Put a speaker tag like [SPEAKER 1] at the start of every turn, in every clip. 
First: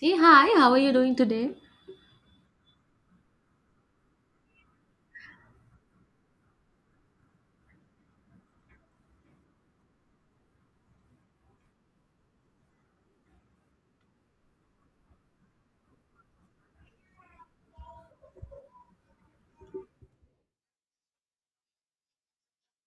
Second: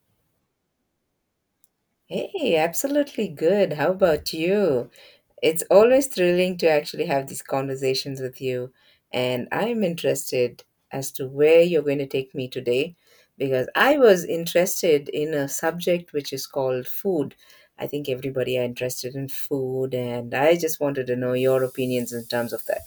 [SPEAKER 1] Hey, hi, how are you doing today?
[SPEAKER 2] Hey, absolutely good. How about you? It's always thrilling to actually have these conversations with you, and I'm interested as to where you're going to take me today because I was interested in a subject which is called food. I think everybody are interested in food, and I just wanted to know your opinions in terms of that.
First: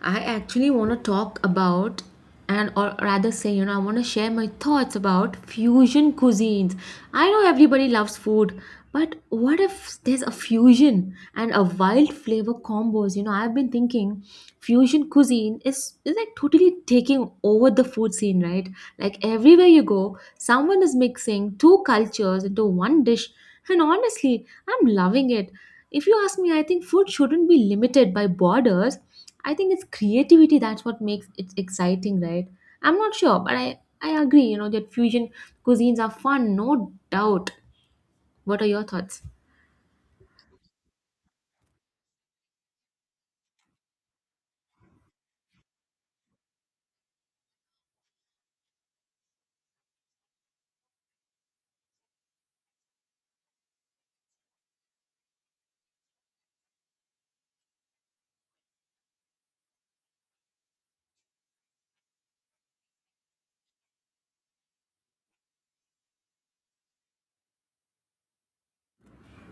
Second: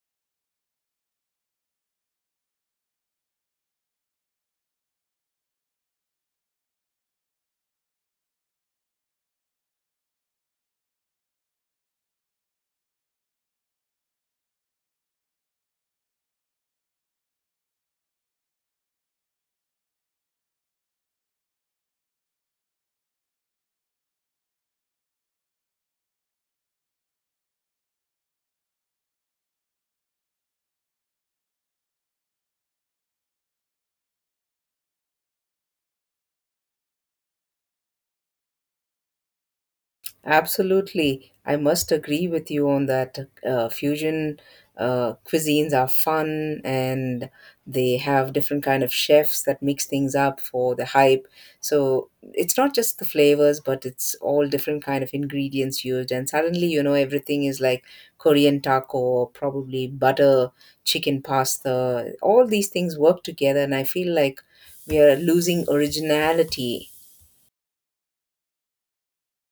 [SPEAKER 1] I actually want to talk about and or rather say, you know, I want to share my thoughts about fusion cuisines. I know everybody loves food, but what if there's a fusion and a wild flavor combos? You know, I've been thinking fusion cuisine is like totally taking over the food scene, right? Like everywhere you go, someone is mixing two cultures into one dish. And honestly, I'm loving it. If you ask me, I think food shouldn't be limited by borders. I think it's creativity that's what makes it exciting, right? I'm not sure, but I agree, you know, that fusion cuisines are fun, no doubt. What are your thoughts?
[SPEAKER 2] Absolutely. I must agree with you on that. Fusion cuisines are fun and they have different kind of chefs that mix things up for the hype. So it's not just the flavors, but it's all different kind of ingredients used. And suddenly, you know, everything is like Korean taco or probably butter, chicken pasta. All these things work together and I feel like we are losing originality.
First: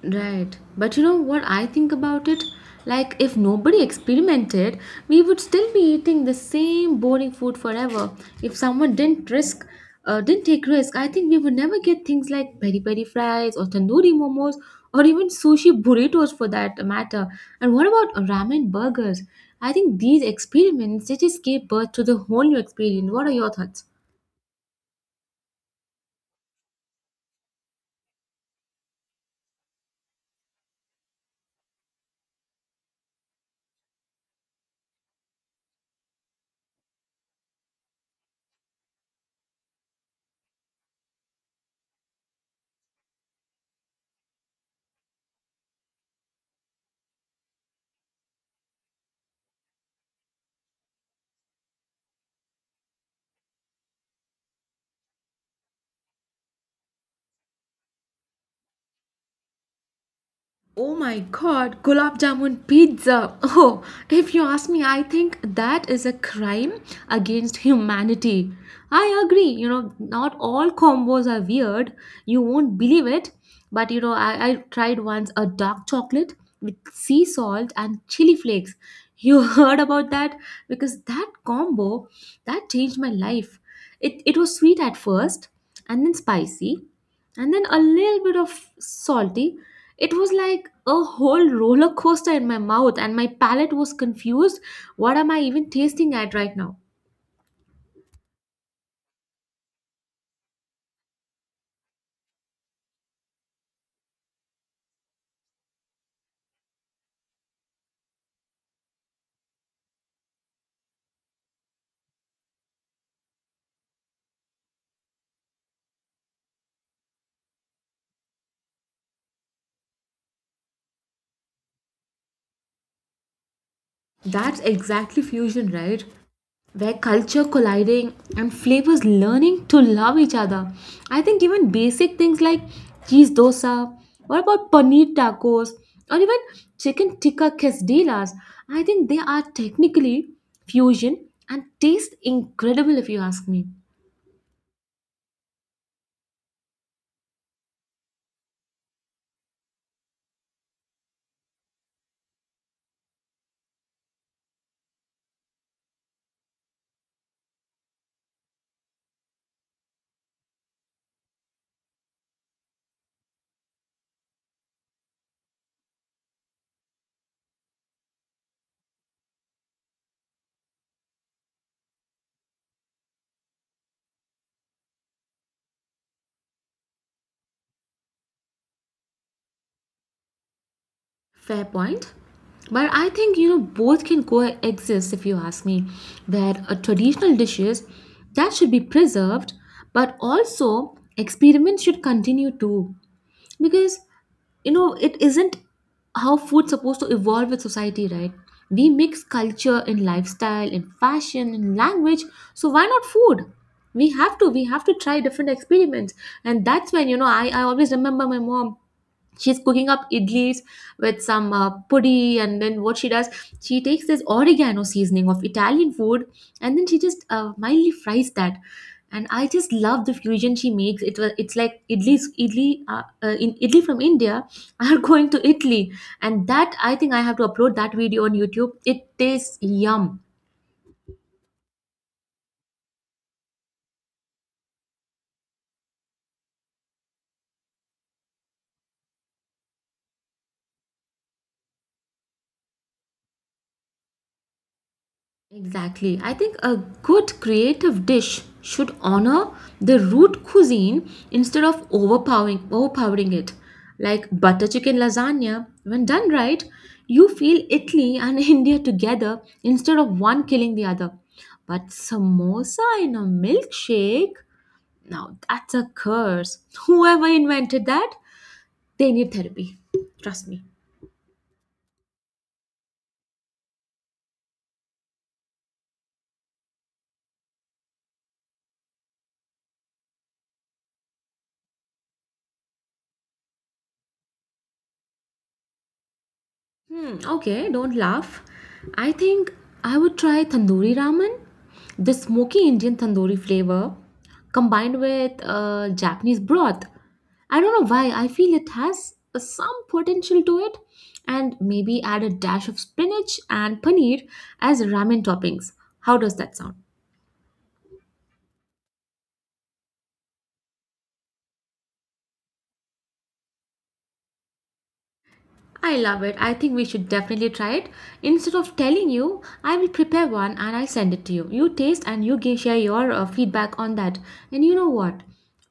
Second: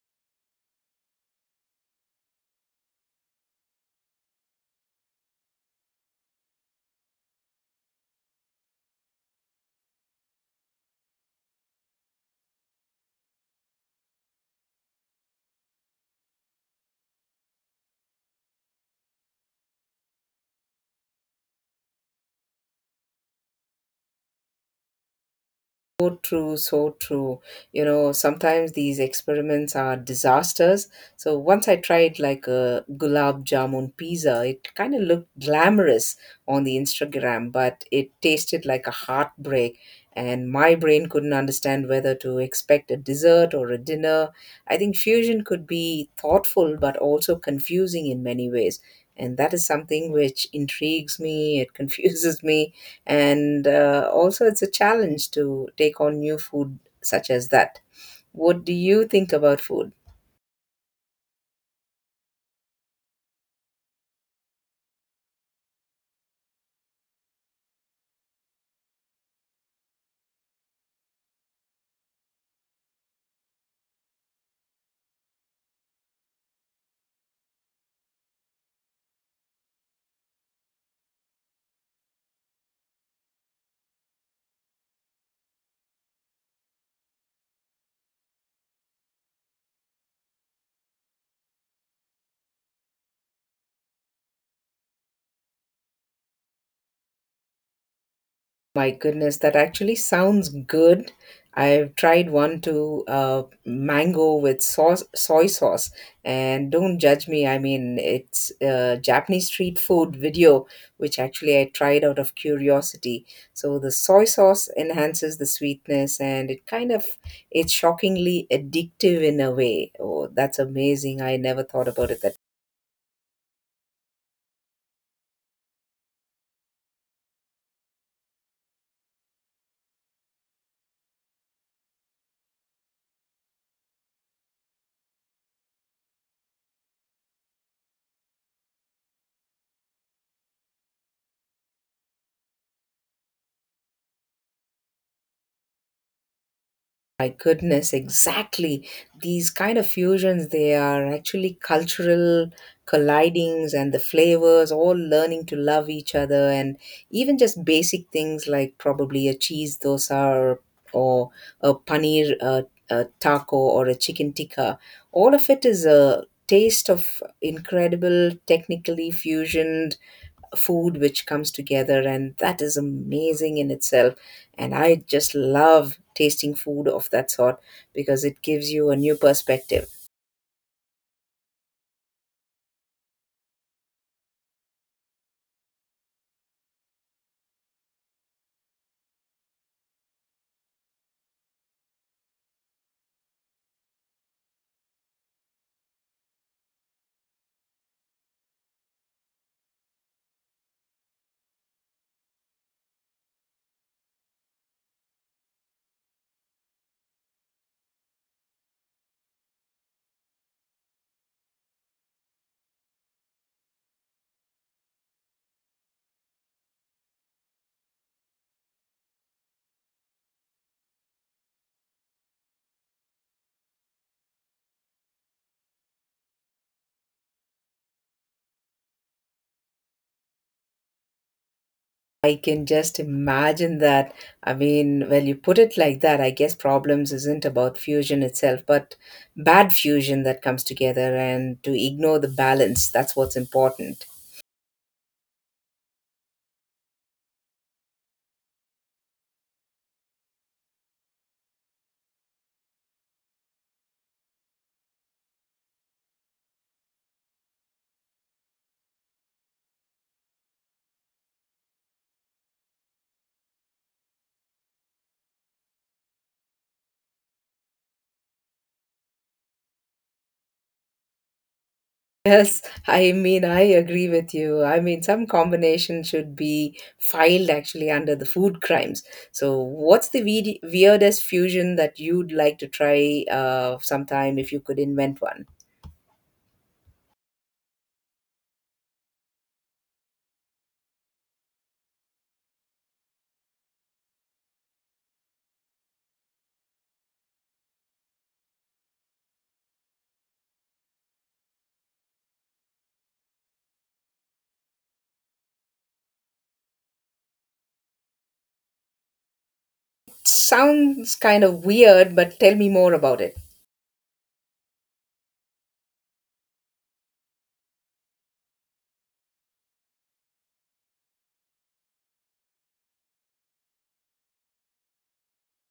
[SPEAKER 1] Right. But you know what I think about it? Like, if nobody experimented, we would still be eating the same boring food forever. If someone didn't risk, didn't take risk, I think we would never get things like peri peri fries or tandoori momos or even sushi burritos for that matter. And what about ramen burgers? I think these experiments they just gave birth to the whole new experience. What are your thoughts?
[SPEAKER 2] So true, so true. You know, sometimes these experiments are disasters. So once I tried like a gulab jamun pizza, it kind of looked glamorous on the Instagram, but it tasted like a heartbreak. And my brain couldn't understand whether to expect a dessert or a dinner. I think fusion could be thoughtful but also confusing in many ways. And that is something which intrigues me, it confuses me, and also it's a challenge to take on new food such as that. What do you think about food?
[SPEAKER 1] Oh my god, gulab jamun pizza. Oh, if you ask me, I think that is a crime against humanity. I agree, you know, not all combos are weird. You won't believe it. But you know, I tried once a dark chocolate with sea salt and chili flakes. You heard about that? Because that combo that changed my life. It was sweet at first and then spicy and then a little bit of salty. It was like a whole roller coaster in my mouth, and my palate was confused. What am I even tasting at right now?
[SPEAKER 2] My goodness, that actually sounds good. I've tried one to mango with soy sauce, and don't judge me. I mean, it's a Japanese street food video, which actually I tried out of curiosity. So the soy sauce enhances the sweetness, and it kind of it's shockingly addictive in a way. Oh, that's amazing! I never thought about it that.
[SPEAKER 1] That's exactly fusion, right? Where culture colliding and flavors learning to love each other. I think even basic things like cheese dosa, what about paneer tacos, or even chicken tikka quesadillas, I think they are technically fusion and taste incredible if you ask me.
[SPEAKER 2] My goodness, exactly. These kind of fusions, they are actually cultural collidings and the flavors all learning to love each other and even just basic things like probably a cheese dosa or a paneer a taco or a chicken tikka. All of it is a taste of incredible technically fusion food which comes together and that is amazing in itself, and I just love tasting food of that sort because it gives you a new perspective.
[SPEAKER 1] Fair point. But I think you know both can coexist if you ask me. Where a traditional dishes that should be preserved, but also experiments should continue too. Because you know it isn't how food's supposed to evolve with society, right? We mix culture in lifestyle, in fashion, in language. So why not food? We have to try different experiments. And that's when, you know, I always remember my mom she's cooking up idlis with some pudi and then what she does she takes this oregano seasoning of Italian food and then she just mildly fries that, and I just love the fusion she makes. It was, it's like idlis idli in idli from India are going to Italy, and that I think I have to upload that video on YouTube. It tastes yum.
[SPEAKER 2] I can just imagine that. I mean, well, you put it like that, I guess problems isn't about fusion itself but bad fusion that comes together and to ignore the balance, that's what's important.
[SPEAKER 1] Exactly. I think a good creative dish should honor the root cuisine instead of overpowering it. Like butter chicken lasagna, when done right, you feel Italy and India together instead of one killing the other. But samosa in a milkshake, now that's a curse. Whoever invented that, they need therapy. Trust me.
[SPEAKER 2] Yes, I mean, I agree with you. I mean, some combination should be filed actually under the food crimes. So, what's the weirdest fusion that you'd like to try sometime if you could invent one?
[SPEAKER 1] Hmm, okay, don't laugh. I think I would try tandoori ramen. The smoky Indian tandoori flavor combined with Japanese broth. I don't know why, I feel it has some potential to it. And maybe add a dash of spinach and paneer as ramen toppings. How does that sound?
[SPEAKER 2] Sounds kind of weird, but tell me more about it.
[SPEAKER 1] I love it. I think we should definitely try it. Instead of telling you, I will prepare one and I'll send it to you. You taste and you can share your feedback on that. And you know what?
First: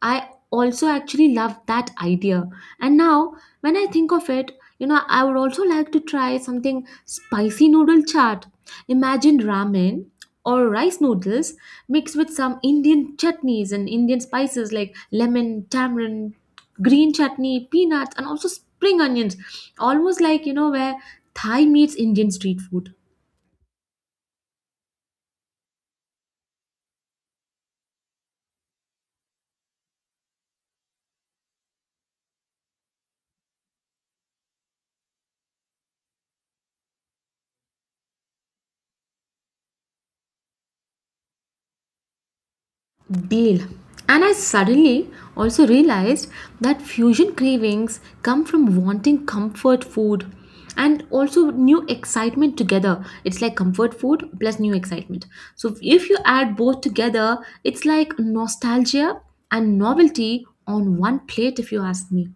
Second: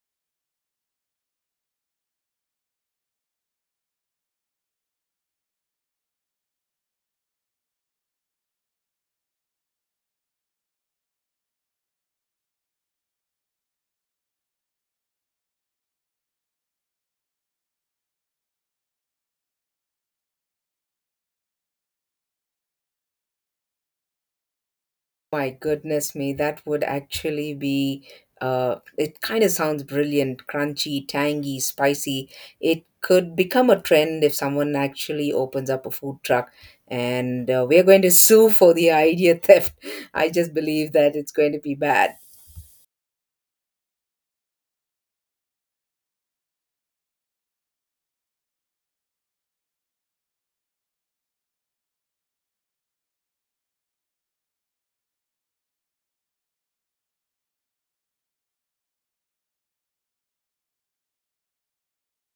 [SPEAKER 1] I also actually love that idea. And now, when I think of it, you know, I would also like to try something spicy noodle chaat. Imagine ramen or rice noodles mixed with some Indian chutneys and Indian spices like lemon, tamarind, green chutney, peanuts, and also spring onions. Almost like, you know, where Thai meets Indian street food.
[SPEAKER 2] My goodness me, that would actually be it kind of sounds brilliant, crunchy, tangy, spicy. It could become a trend if someone actually opens up a food truck and we're going to sue for the idea theft. I just believe that it's going to be bad.
[SPEAKER 1] Deal. And I suddenly also realized that fusion cravings come from wanting comfort food and also new excitement together. It's like comfort food plus new excitement. So if you add both together, it's like nostalgia and novelty on one plate, if you ask me.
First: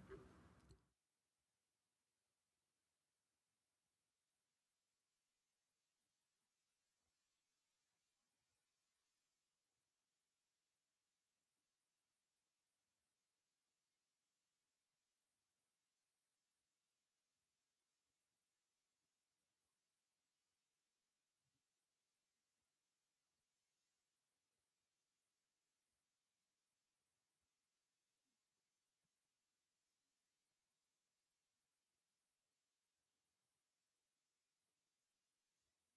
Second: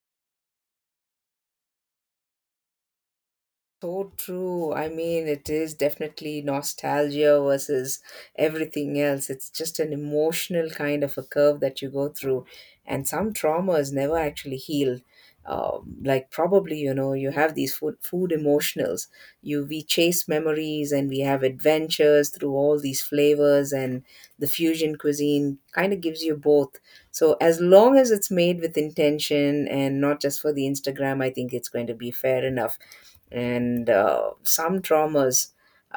[SPEAKER 2] So true. I mean, it is definitely nostalgia versus everything else. It's just an emotional kind of a curve that you go through, and some trauma is never actually healed. Like probably, you know, you have these food emotionals. You We chase memories and we have adventures through all these flavors and the fusion cuisine kind of gives you both. So as long as it's made with intention and not just for the Instagram, I think it's going to be fair enough and some traumas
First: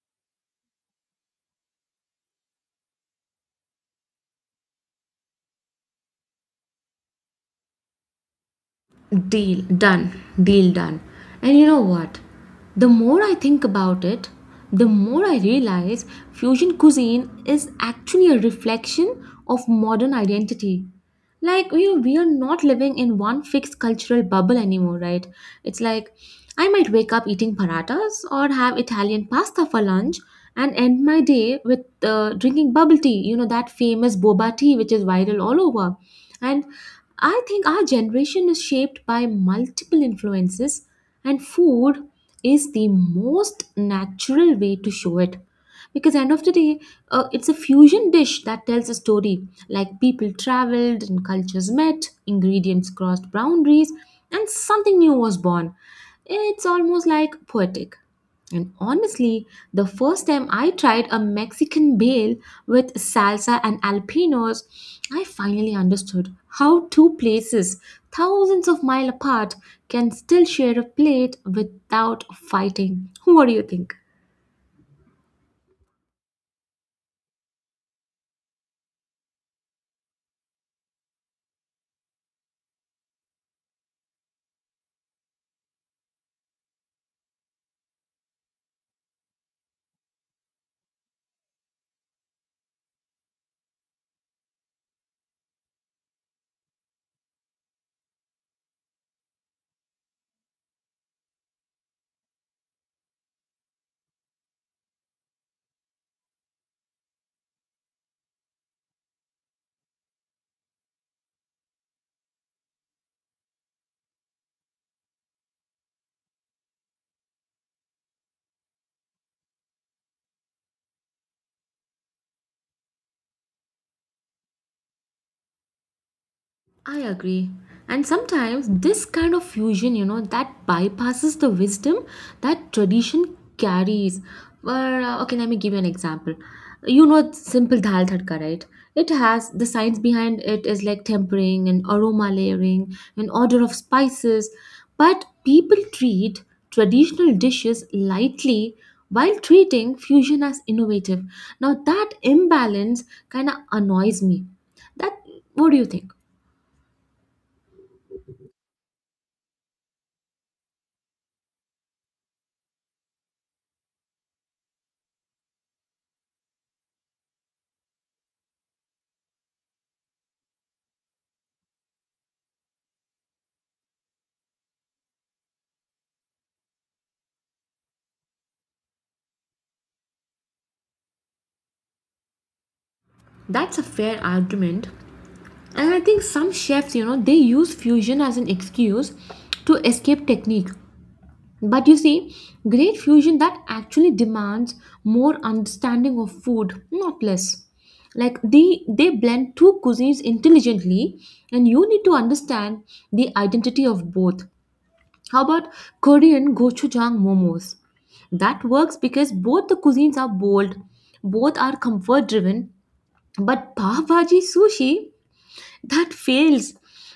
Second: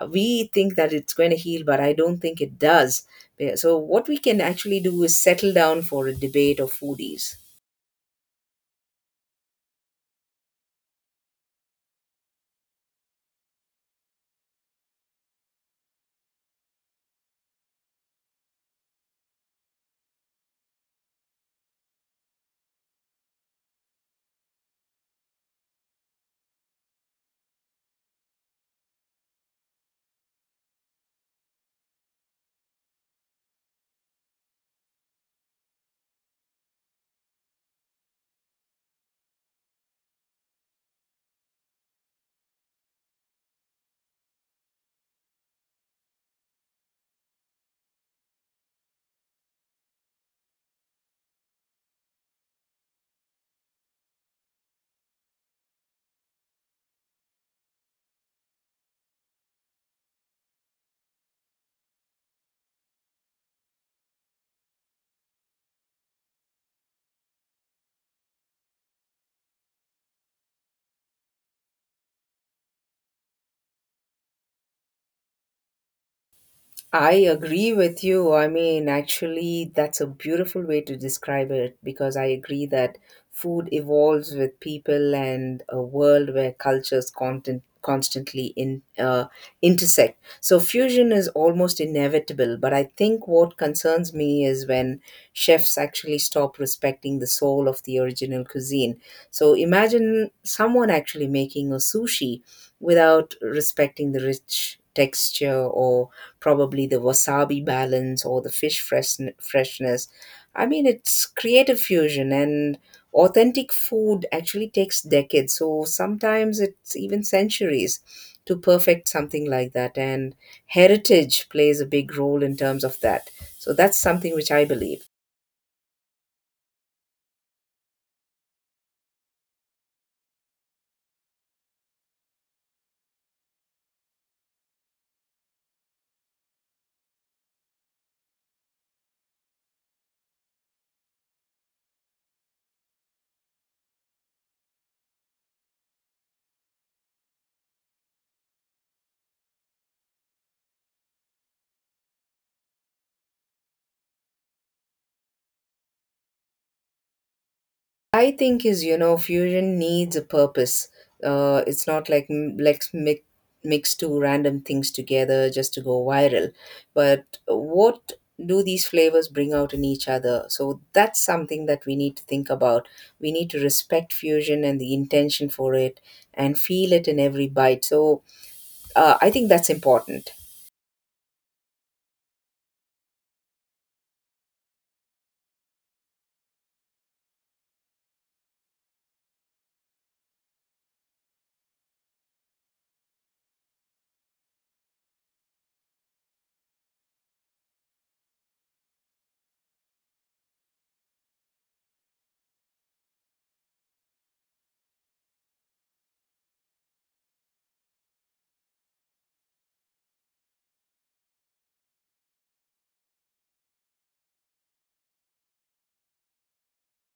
[SPEAKER 2] we think that it's going to heal but I don't think it does. Yeah, so what we can actually do is settle down for a debate of foodies.
[SPEAKER 1] Deal done. Deal done. And you know what? The more I think about it, the more I realize fusion cuisine is actually a reflection of modern identity. Like, you know, we are not living in one fixed cultural bubble anymore, right? It's like I might wake up eating paratas or have Italian pasta for lunch and end my day with drinking bubble tea, you know, that famous boba tea which is viral all over. And I think our generation is shaped by multiple influences, and food is the most natural way to show it. Because end of the day, it's a fusion dish that tells a story, like people traveled and cultures met, ingredients crossed boundaries, and something new was born. It's almost like poetic. And honestly, the first time I tried a Mexican bale with salsa and alpinos, I finally understood how two places thousands of miles apart can still share a plate without fighting. What do you think?
[SPEAKER 2] I agree with you. I mean, actually, that's a beautiful way to describe it because I agree that food evolves with people and a world where cultures constantly intersect. So, fusion is almost inevitable. But I think what concerns me is when chefs actually stop respecting the soul of the original cuisine. So, imagine someone actually making a sushi without respecting the rich texture or probably the wasabi balance or the freshness. I mean, it's creative fusion and authentic food actually takes decades. So sometimes it's even centuries to perfect something like that. And heritage plays a big role in terms of that. So that's something which I believe.
[SPEAKER 1] I agree. And sometimes this kind of fusion, you know, that bypasses the wisdom that tradition carries. Where, okay, let me give you an example. You know, simple dal tadka, right? It has the science behind it is like tempering and aroma layering and order of spices. But people treat traditional dishes lightly while treating fusion as innovative. Now, that imbalance kind of annoys me. That, what do you think?
[SPEAKER 2] I think is, you know, fusion needs a purpose. It's not like mix two random things together just to go viral. But what do these flavors bring out in each other? So that's something that we need to think about. We need to respect fusion and the intention for it, and feel it in every bite. So I think that's important.
[SPEAKER 1] That's a fair argument. And I think some chefs, you know, they use fusion as an excuse to escape technique. But you see, great fusion that actually demands more understanding of food, not less. Like they blend two cuisines intelligently and you need to understand the identity of both. How about Korean gochujang momos? That works because both the cuisines are bold, both are comfort driven, but pav bhaji sushi that fails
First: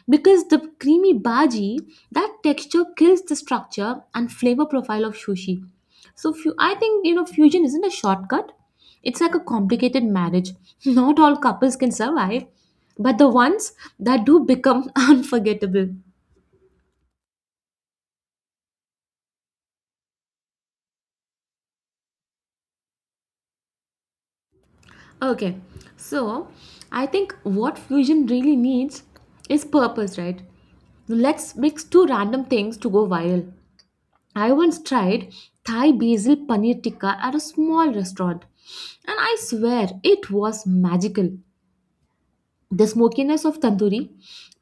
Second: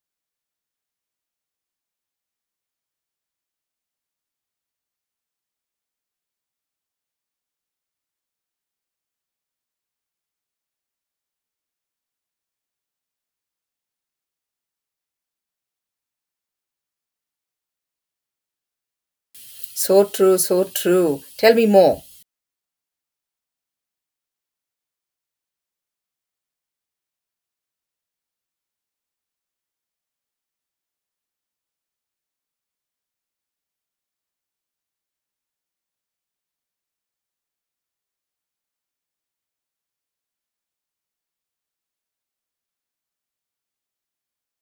[SPEAKER 1] because the creamy bhaji that texture kills the structure and flavor profile of sushi. I think you know fusion isn't a shortcut. It's like a complicated marriage. Not all couples can survive, but the ones that do become unforgettable.
[SPEAKER 2] So true, so true. Tell me more.
[SPEAKER 1] Okay, so I think what fusion really needs is purpose, right? Let's mix two random things to go viral. I once tried Thai basil paneer tikka at a small restaurant, and I swear it was magical. The smokiness of tandoori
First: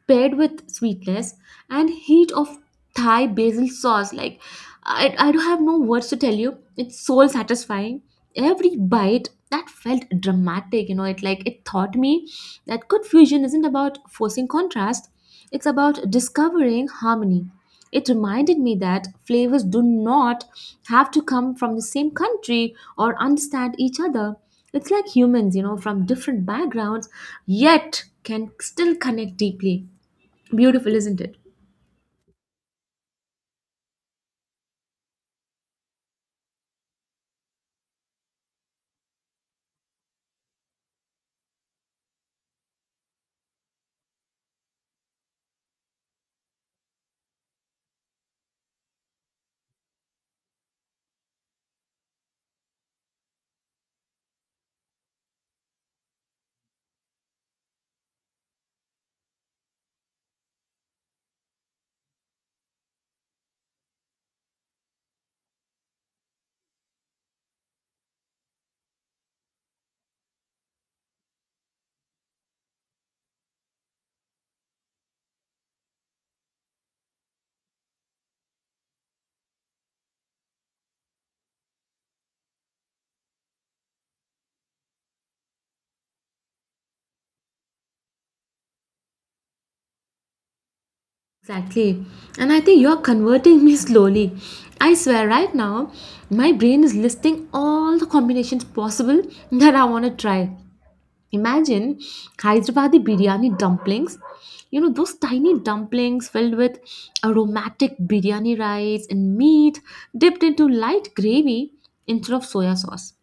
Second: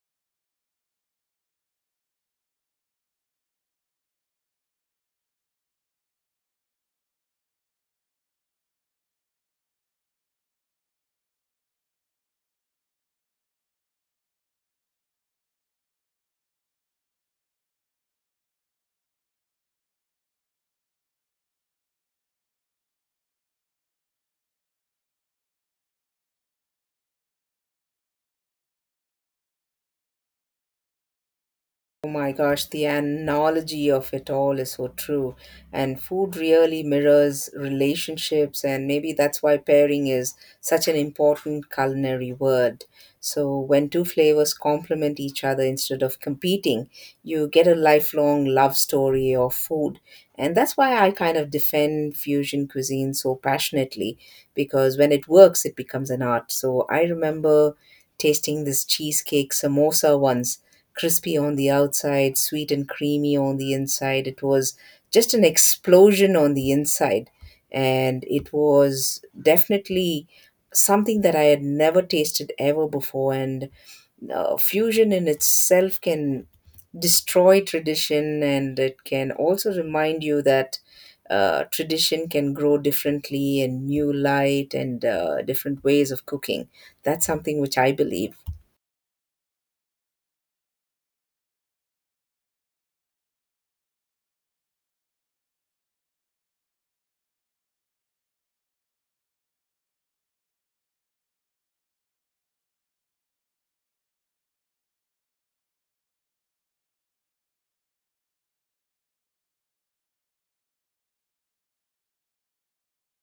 [SPEAKER 1] paired with sweetness and heat of Thai basil sauce, like I don't have no words to tell you. It's soul satisfying. Every bite that felt dramatic, you know, it like it taught me that good fusion isn't about forcing contrast, it's about discovering harmony. It reminded me that flavors do not have to come from the same country or understand each other. It's like humans, you know, from different backgrounds, yet can still connect deeply. Beautiful, isn't it?
[SPEAKER 2] Oh my gosh, the analogy of it all is so true. And food really mirrors relationships, and maybe that's why pairing is such an important culinary word. So, when two flavors complement each other instead of competing, you get a lifelong love story of food. And that's why I kind of defend fusion cuisine so passionately, because when it works, it becomes an art. So, I remember tasting this cheesecake samosa once, crispy on the outside, sweet and creamy on the inside. It was just an explosion on the inside. And it was definitely something that I had never tasted ever before. And fusion in itself can destroy tradition and it can also remind you that tradition can grow differently and new light and different ways of cooking. That's something which I believe.
[SPEAKER 1] Exactly. And I think you're converting me slowly. I swear, right now, my brain is listing all the combinations possible that I want to try. Imagine Hyderabadi biryani dumplings. You know, those tiny dumplings filled with aromatic biryani rice and meat dipped into light gravy instead of soya sauce.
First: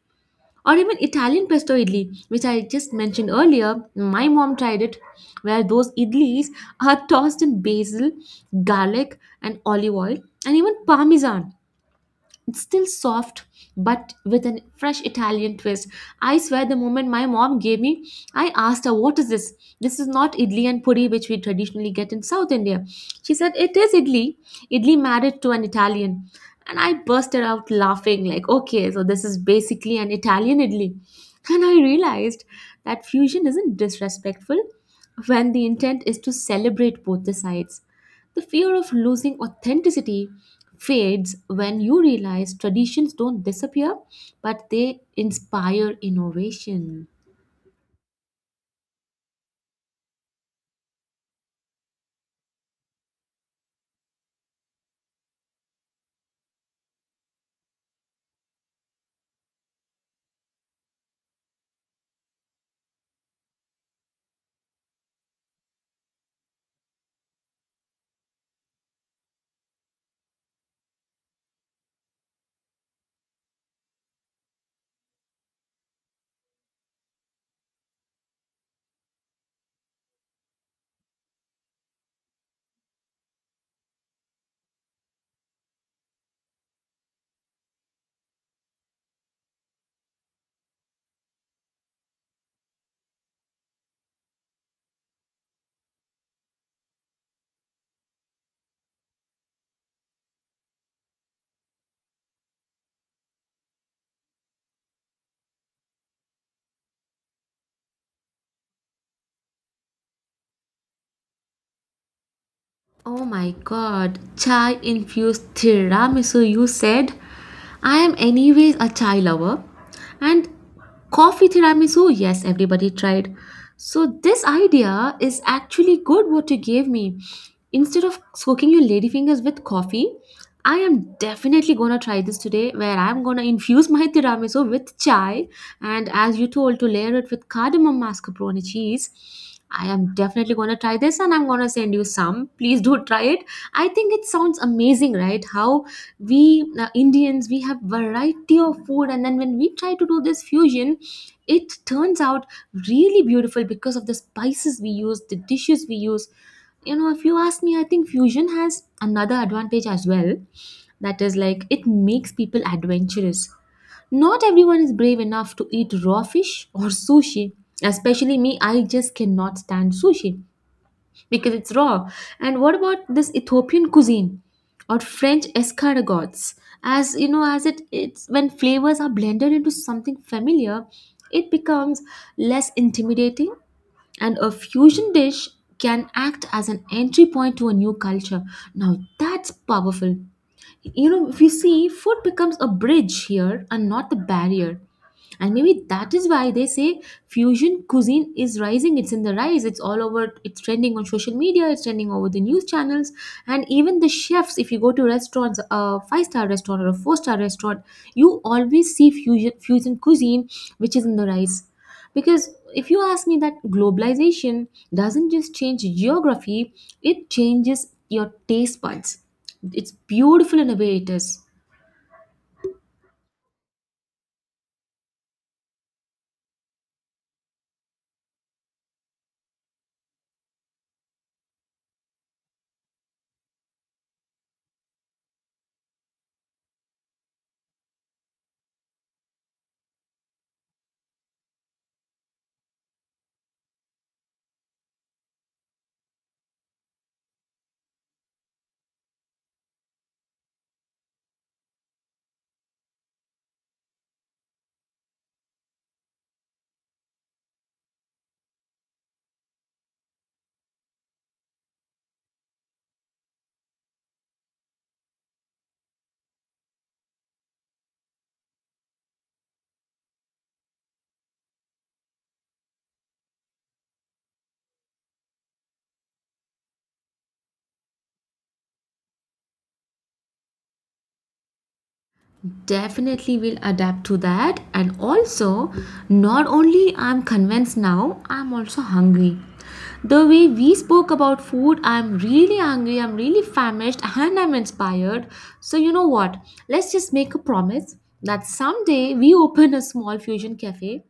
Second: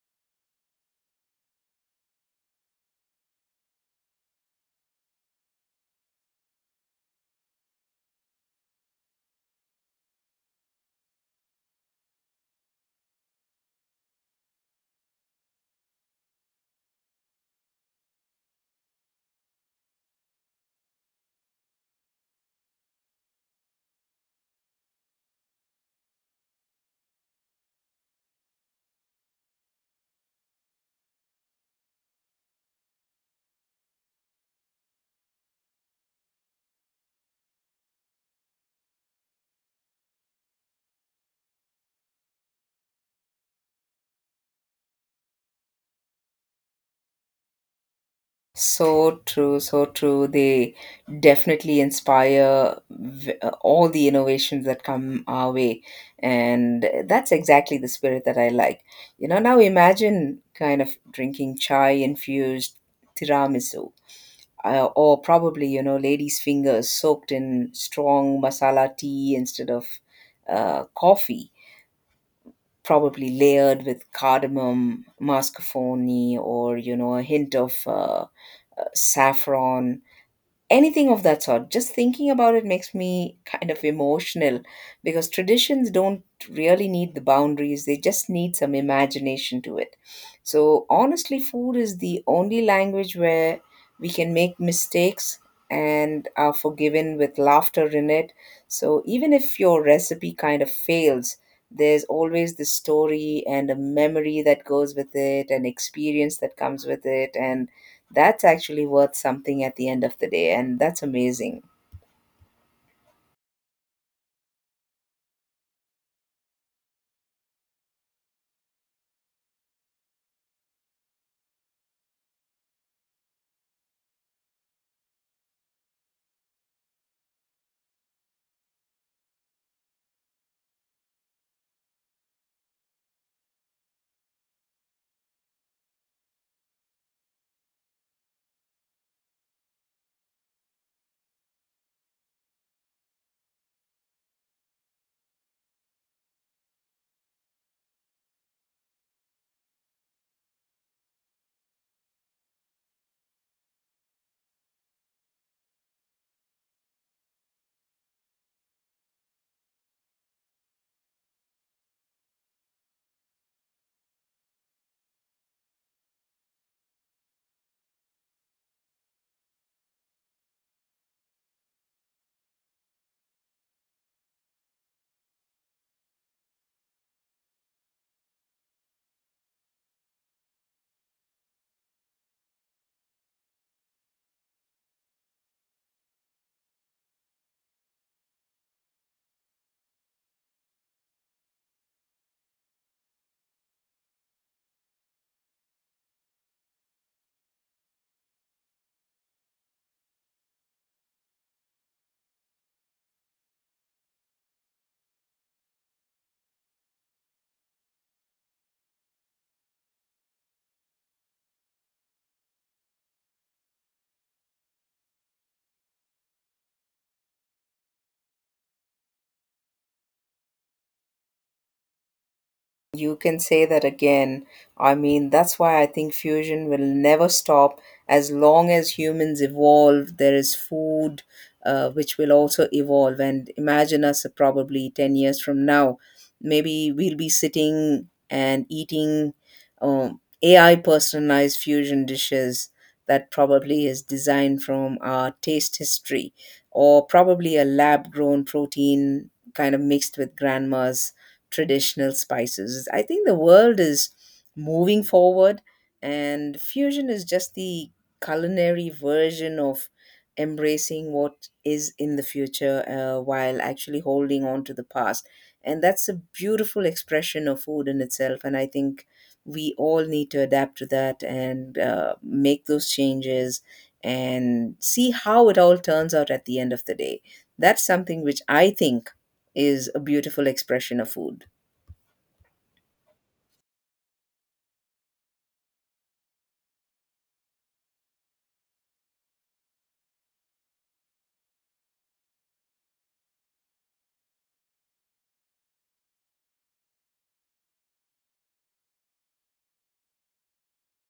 [SPEAKER 1] Or even Italian pesto idli, which I just mentioned earlier. My mom tried it, where those idlis are tossed in basil, garlic, and olive oil, and even parmesan. It's still soft, but with a fresh Italian twist. I swear, the moment my mom gave me, I asked her, What is this? This is not idli and puri, which we traditionally get in South India. She said, It is idli. Idli married to an Italian. And I bursted out laughing, like, Okay, so this is basically an Italian idli. And I realized that fusion isn't disrespectful when the intent is to celebrate both the sides. The fear of losing authenticity fades when you realize traditions don't disappear, but they inspire innovation.
[SPEAKER 2] So true, so true. They definitely inspire all the innovations that come our way. And that's exactly the spirit that I like. You know, now imagine kind of drinking chai infused tiramisu, or probably, you know, lady's fingers soaked in strong masala tea instead of coffee. Probably layered with cardamom, mascarpone, or you know, a hint of saffron, anything of that sort. Just thinking about it makes me kind of emotional because traditions don't really need the boundaries, they just need some imagination to it. So, honestly, food is the only language where we can make mistakes and are forgiven with laughter in it. So, even if your recipe kind of fails, there's always the story and a memory that goes with it, an experience that comes with it, and that's actually worth something at the end of the day, and that's amazing.
[SPEAKER 1] Oh my god, chai infused tiramisu, you said? I am, anyways, a chai lover. And coffee tiramisu, yes, everybody tried. So, this idea is actually good what you gave me. Instead of soaking your ladyfingers with coffee, I am definitely gonna try this today where I'm gonna infuse my tiramisu with chai and as you told to layer it with cardamom mascarpone cheese. I am definitely gonna try this and I'm gonna send you some. Please do try it. I think it sounds amazing, right? How we Indians, we have variety of food, and then when we try to do this fusion, it turns out really beautiful because of the spices we use, the dishes we use. If you ask me, I think fusion has another advantage as well, that is like it makes people adventurous. Not everyone is brave enough to eat raw fish or sushi, especially me. I just cannot stand sushi because it's raw. And what about this Ethiopian cuisine or French escargots? As you know, as it's when flavors are blended into something familiar, it becomes less intimidating, and a fusion dish can act as an entry point to a new culture. Now that's powerful. If you see, food becomes a bridge here and not the barrier. And maybe that is why they say fusion cuisine is rising, it's in the rise, it's all over, it's trending on social media, it's trending over the news channels. And even the chefs, if you go to restaurants, a five-star restaurant or a four-star restaurant, you always see fusion cuisine, which is in the rise. Because if you ask me, that globalization doesn't just change geography, it changes your taste buds. It's beautiful in a way, it is.
[SPEAKER 2] You can say that again. I mean, that's why I think fusion will never stop as long as humans evolve. There is food which will also evolve. And imagine us probably 10 years from now. Maybe we'll be sitting and eating AI personalized fusion dishes that probably is designed from our taste history or probably a lab grown protein kind of mixed with grandma's traditional spices. I think the world is moving forward, and fusion is just the culinary version of embracing what is in the future while actually holding on to the past. And that's a beautiful expression of food in itself. And I think we all need to adapt to that and make those changes and see how it all turns out at the end of the day. That's something which I think is a beautiful expression of food.
[SPEAKER 1] Definitely will adapt to that. And also, not only I'm convinced now, I'm also hungry. The way we spoke about food, I'm really hungry, I'm really famished, and I'm inspired. So, you know what? Let's just make a promise that someday we open a small fusion cafe,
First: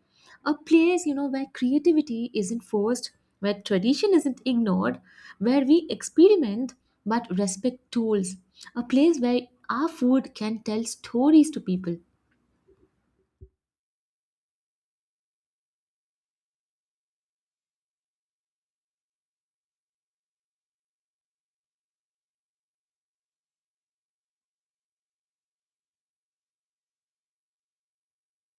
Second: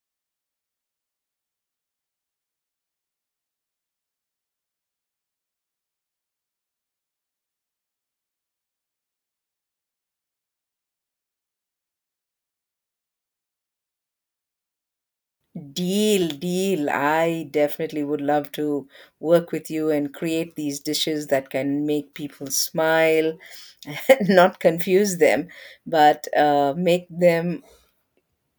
[SPEAKER 1] a place where creativity isn't forced, where tradition isn't ignored, where we experiment but respect tools, a place where our food can tell stories to people.
[SPEAKER 2] Deal, deal. I definitely would love to work with you and create these dishes that can make people smile, not confuse them, but make them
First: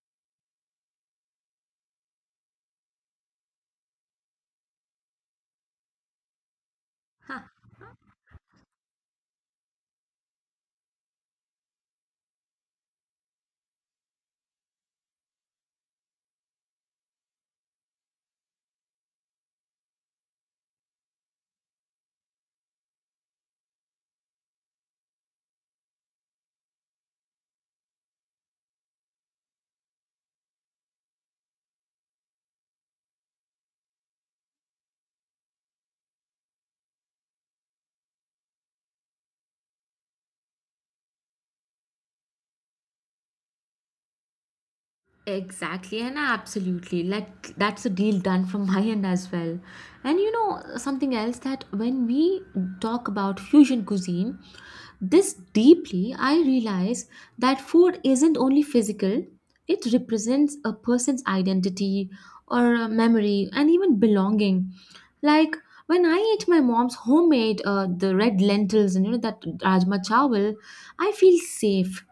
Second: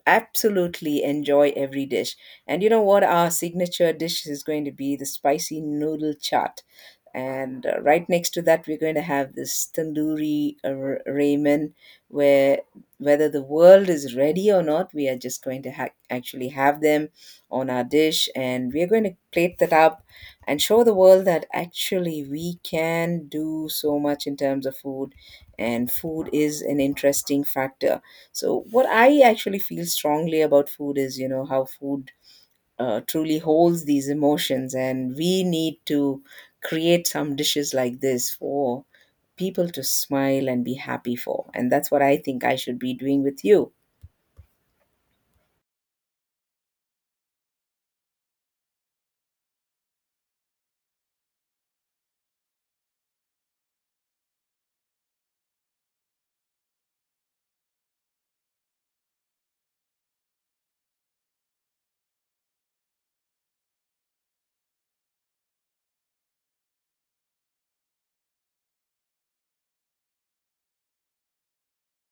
[SPEAKER 2] absolutely enjoy every dish. And you know what? Our signature dish is going to be the spicy noodle chaat. And right next to that, we're going to have this tandoori ramen, where whether the world is ready or not, we are just going to actually have them on our dish, and we are going to plate that up and show the world that actually we can do so much in terms of food, and food is an interesting factor. So, what I actually feel strongly about food is, you know, how food truly holds these emotions and we need to create some dishes like this for people to smile and be happy for, and that's what I think I should be doing with you.
[SPEAKER 1] Exactly, and absolutely. Like that's a deal done from my end as well. And you know something else, that when we talk about fusion cuisine, this deeply I realize that food isn't only physical. It represents a person's identity or a memory and even belonging. Like when I eat my mom's homemade the red lentils, and that rajma chawal, I feel safe.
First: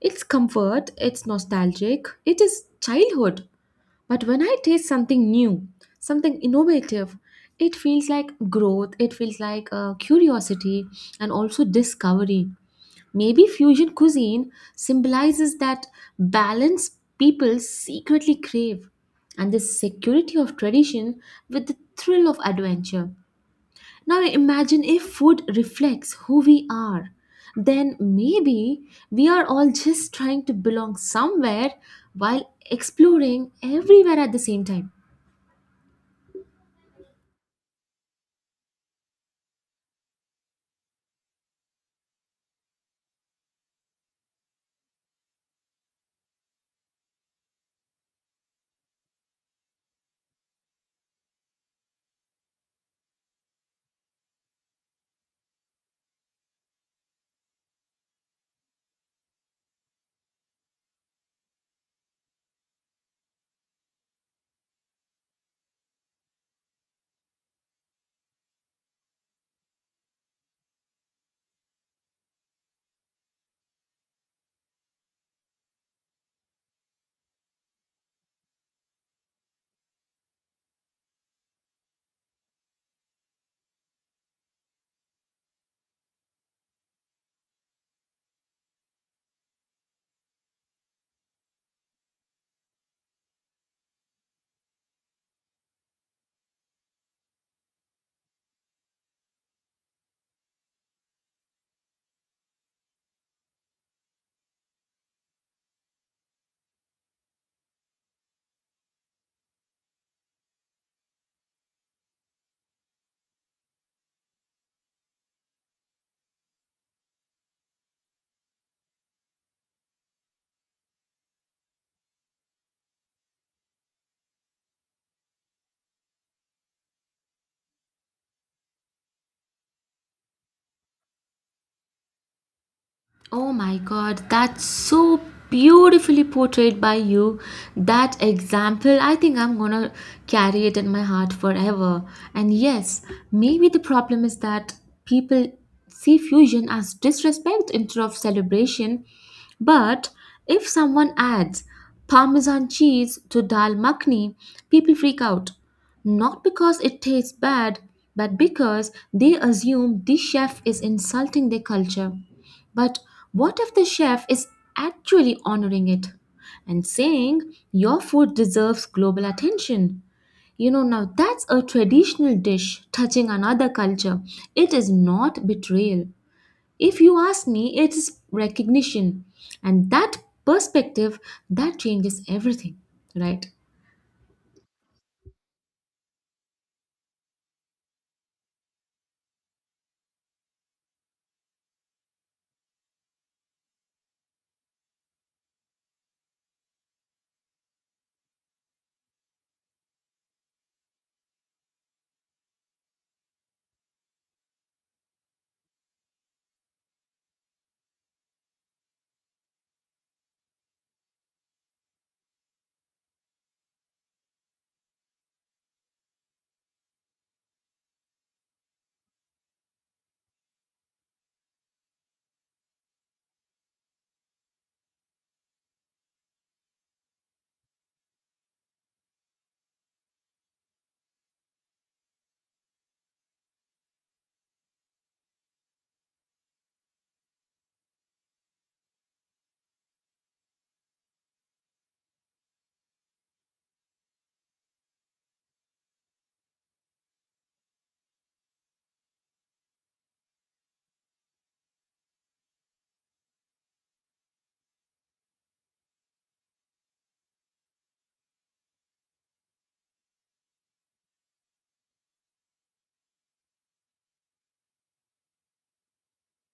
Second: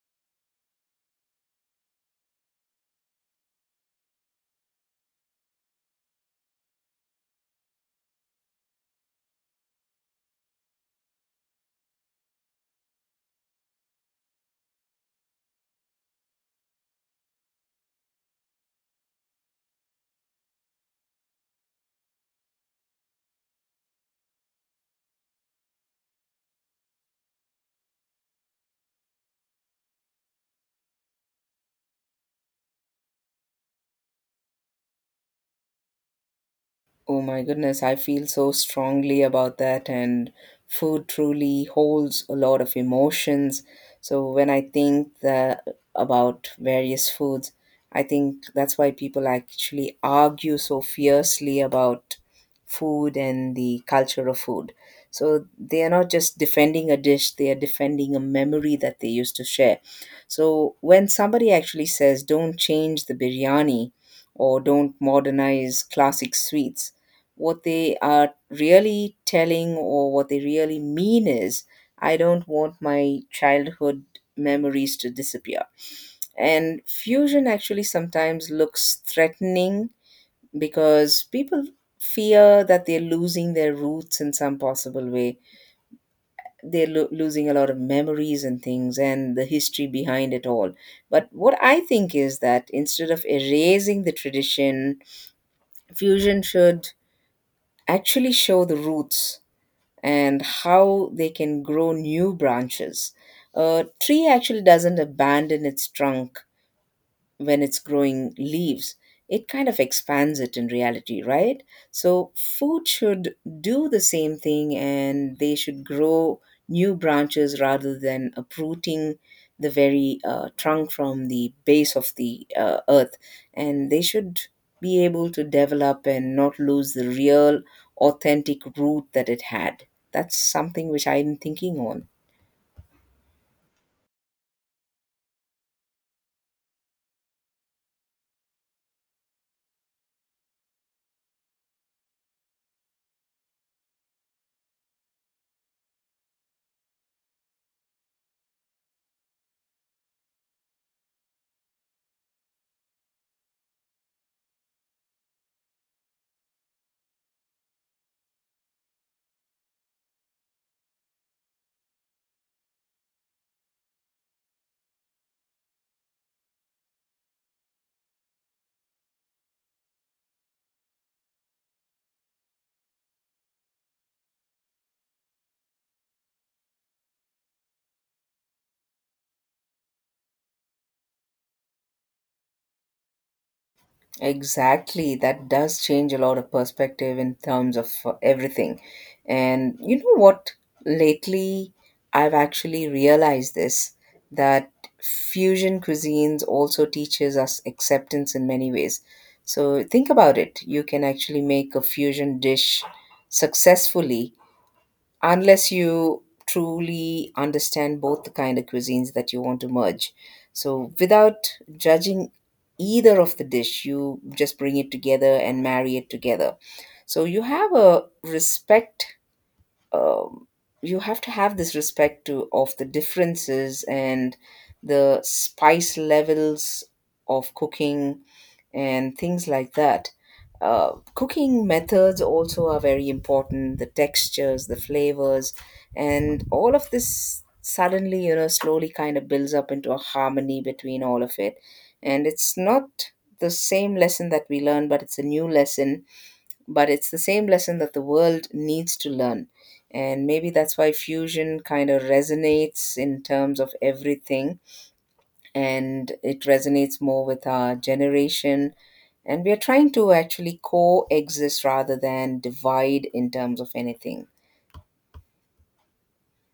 [SPEAKER 1] It's comfort, it's nostalgic, it is childhood. But when I taste something new, something innovative, it feels like growth, it feels like curiosity and also discovery. Maybe fusion cuisine symbolizes that balance people secretly crave, and this security of tradition with the thrill of adventure. Now imagine if food reflects who we are. Then maybe we are all just trying to belong somewhere while exploring everywhere at the same time.
[SPEAKER 2] Oh my goodness, I feel so strongly about that. And food truly holds a lot of emotions. So when I about various foods, I think that's why people actually argue so fiercely about food and the culture of food. So they are not just defending a dish, they are defending a memory that they used to share. So when somebody actually says, don't change the biryani or don't modernize classic sweets, what they are really telling or what they really mean is I don't want my childhood memories to disappear. And fusion actually sometimes looks threatening because people fear that they're losing their roots in some possible way. They're losing a lot of memories and things and the history behind it all. But what I think is that instead of erasing the tradition, fusion should actually show the roots and how they can grow new branches. A tree actually doesn't abandon its trunk when it's growing leaves, it kind of expands it in reality, right? So food should do the same thing and they should grow new branches rather than uprooting the very trunk from the base of the earth. And they should be able to develop and not lose the real, authentic root that it had. That's something which I'm thinking on.
[SPEAKER 1] Oh my god, that's so beautifully portrayed by you. That example, I think I'm gonna carry it in my heart forever. And yes, maybe the problem is that people see fusion as disrespect instead of celebration. But if someone adds parmesan cheese to dal makhni, people freak out. Not because it tastes bad, but because they assume the chef is insulting their culture. But what if the chef is actually honoring it and saying your food deserves global attention? You know, now that's a traditional dish touching another culture. It is not betrayal. If you ask me, it is recognition. And that perspective, that changes everything, right?
[SPEAKER 2] Exactly, that does change a lot of perspective in terms of everything. And you know what? Lately, I've actually realized this that fusion cuisines also teaches us acceptance in many ways. So think about it. You can actually make a fusion dish successfully unless you truly understand both the kind of cuisines that you want to merge. So without judging either of the dish, you just bring it together and marry it together. So you have a respect, um, you have to have this respect to of the differences and the spice levels of cooking and things like that. Cooking methods also are very important. The textures, the flavors, and all of this suddenly, you know, slowly kind of builds up into a harmony between all of it. And it's not the same lesson that we learn, but it's a new lesson but it's the same lesson that the world needs to learn. And maybe that's why fusion kind of resonates in terms of everything, and it resonates more with our generation. And we are trying to actually coexist rather than divide in terms of anything.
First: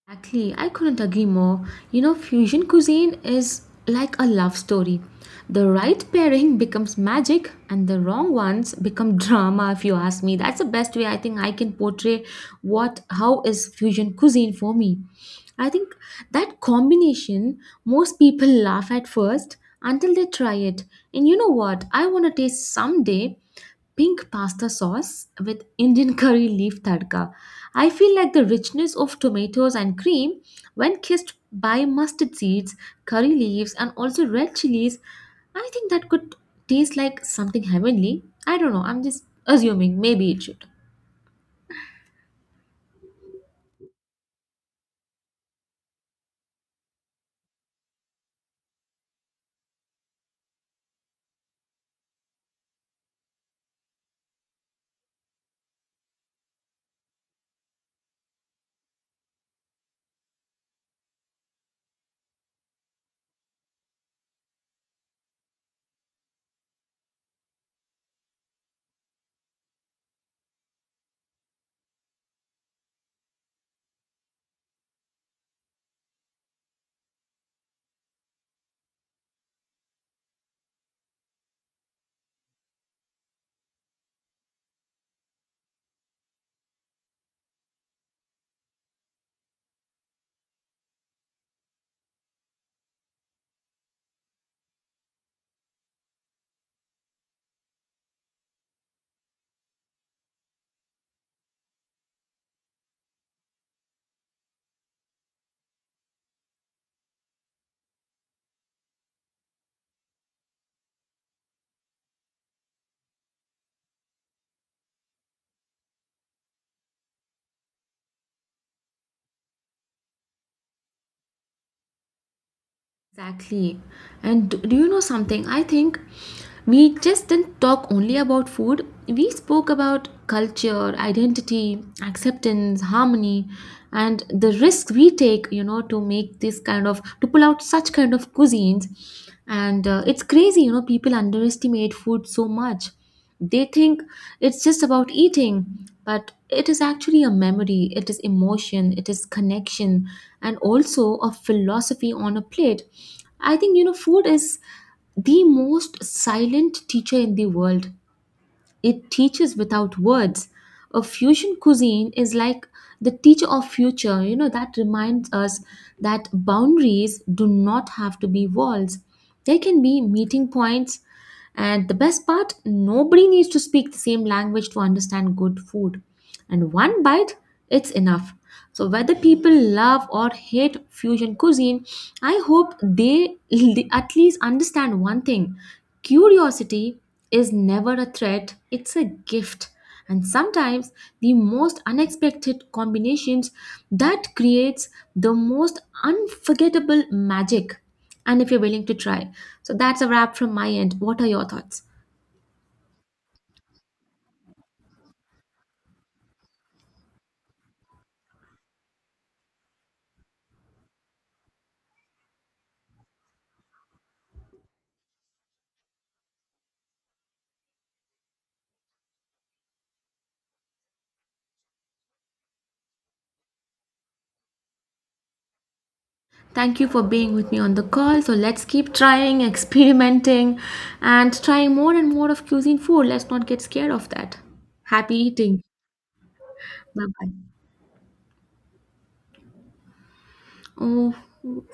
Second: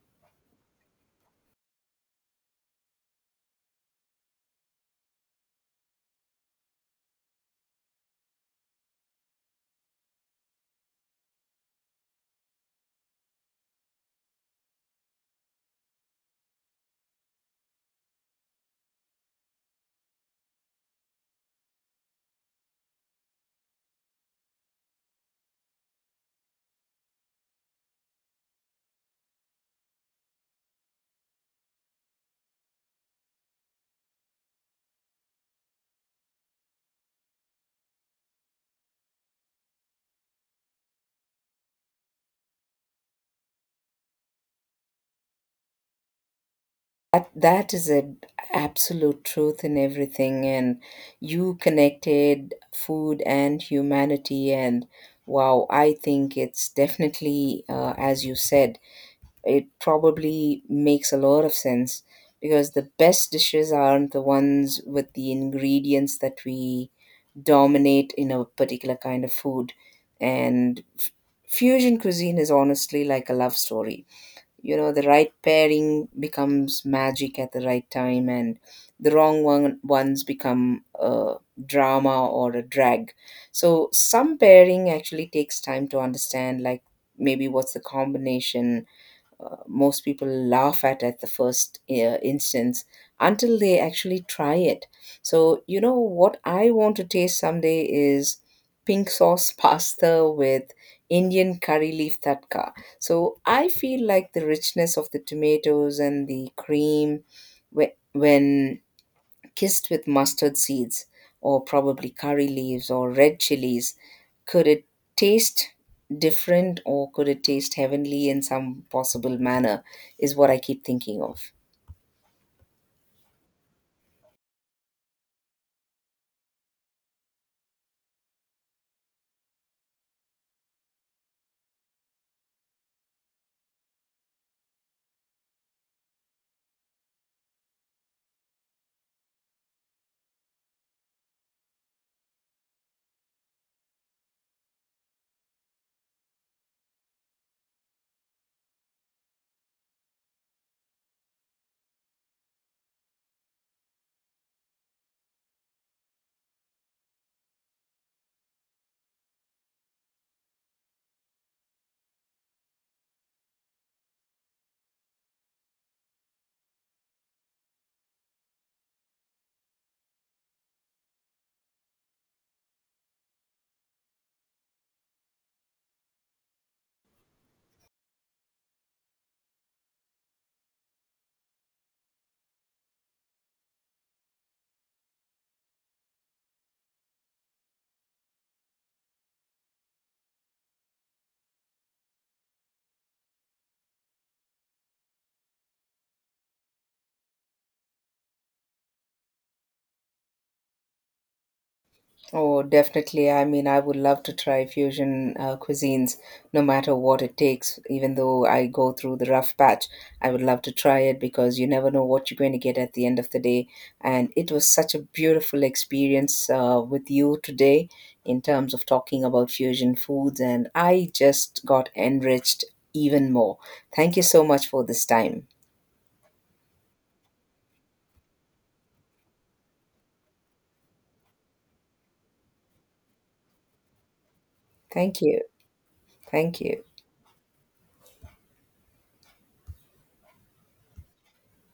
[SPEAKER 1] Exactly, I couldn't agree more. You know, fusion cuisine is like a love story. The right pairing becomes magic, and the wrong ones become drama. If you ask me, that's the best way I think I can portray what how is fusion cuisine for me. I think that combination, most people laugh at first until they try it. And you know what? I want to taste someday pink pasta sauce with Indian curry leaf tadka. I feel like the richness of tomatoes and cream, when kissed by mustard seeds, curry leaves, and also red chilies, I think that could taste like something heavenly. I don't know, I'm just assuming, maybe it should.
[SPEAKER 2] That is a absolute truth in everything. And you connected food and humanity. And wow, I think it's definitely, as you said, it probably makes a lot of sense because the best dishes aren't the ones with the ingredients that we dominate in a particular kind of food. And fusion cuisine is honestly like a love story. You know, the right pairing becomes magic at the right time, and the ones become a drama or a drag. So some pairing actually takes time to understand, like maybe what's the combination, most people laugh at the first instance until they actually try it. So, you know, what I want to taste someday is pink sauce pasta with Indian curry leaf tatka. So I feel like the richness of the tomatoes and the cream when kissed with mustard seeds or probably curry leaves or red chilies, could it taste different or could it taste heavenly in some possible manner? Is what I keep thinking of.
[SPEAKER 1] Exactly. And do you know something? I think we just didn't talk only about food. We spoke about culture, identity, acceptance, harmony, and the risks we take, to make this kind of, to pull out such kind of cuisines. And it's crazy, people underestimate food so much. They think it's just about eating, but it is actually a memory, it is emotion, it is connection, and also a philosophy on a plate. I think, food is the most silent teacher in the world. It teaches without words. A fusion cuisine is like the teacher of future, that reminds us that boundaries do not have to be walls. They can be meeting points. And the best part, nobody needs to speak the same language to understand good food, and one bite, it's enough. So whether people love or hate fusion cuisine, I hope they at least understand one thing. Curiosity is never a threat, it's a gift. And sometimes the most unexpected combinations that creates the most unforgettable magic, and if you're willing to try. So that's a wrap from my end. What are your thoughts?
[SPEAKER 2] Oh, definitely. I mean, I would love to try fusion cuisines, no matter what it takes. Even though I go through the rough patch, I would love to try it because you never know what you're going to get at the end of the day. And it was such a beautiful experience with you today in terms of talking about fusion foods, and I just got enriched even more. Thank you so much for this time.
[SPEAKER 1] Thank you for being with me on the call. So let's keep trying, experimenting, and trying more and more of cuisine food. Let's not get scared of that. Happy
[SPEAKER 2] Thank you.
[SPEAKER 1] eating.
[SPEAKER 2] Thank you.
[SPEAKER 1] Bye bye. Oh,